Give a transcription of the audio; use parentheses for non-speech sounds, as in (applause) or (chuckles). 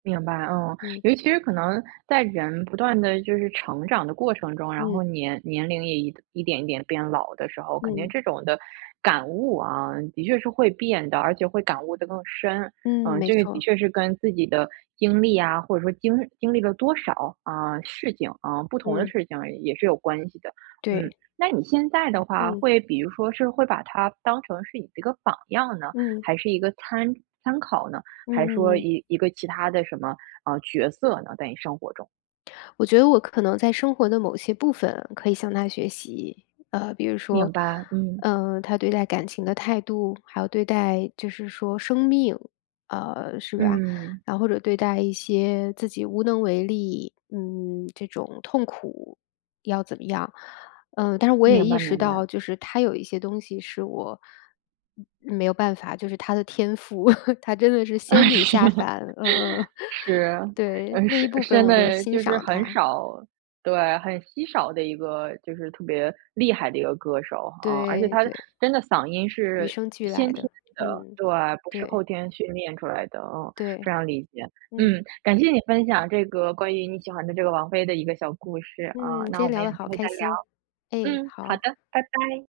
明白，哦。嗯。尤其是可能，在人不断地就是成长的过程中，然嗯。后年年龄也一一点一点变老的时候，肯定嗯。这种的感悟，啊，的确是会变的而且会感悟得更深。嗯，嗯，没这个的错。确是跟自己的经历啊，或者说经经历了多少，啊，事情，啊不同的嗯。事情也是有关系的。嗯，对。那你现在的话，嗯。会比如说是会把她当成是一个榜样呢，嗯。还是一个参参考呢？嗯还说嗯嗯。一一个其他的什么，呃，角色呢？在你生活中。我觉得，我可能在生活的某些部分，可以向她学习。呃，比如明说，白，嗯。呃，她对待感情的态度，还有对待就是说生命啊，是吧。嗯。啊，或者对待一些自己无能为力，嗯这种痛苦，要怎么样？嗯，但是我也明意白识明白。到，就是她有一些东西是我，嗯，没有办法就是她的天赋，(chuckles) 她真的是啊，仙女是。下 (chuckles) 凡，嗯嗯。(chuckles) 是，对，嗯，那一是部分现我就在欣就是赏很她。少对，很稀少的一个就是特别厉害的一个歌手，啊。而且对她对。真的嗓音与是生俱来先天的。的嗯，对，不是后对。天训练出来的，啊非对。常理解。嗯。嗯，感谢你分享这个关于你喜欢的这个王菲的一个小故事，嗯，啊。今那我天们聊有得机好会开再聊。心。哎，嗯，好的，好。拜拜。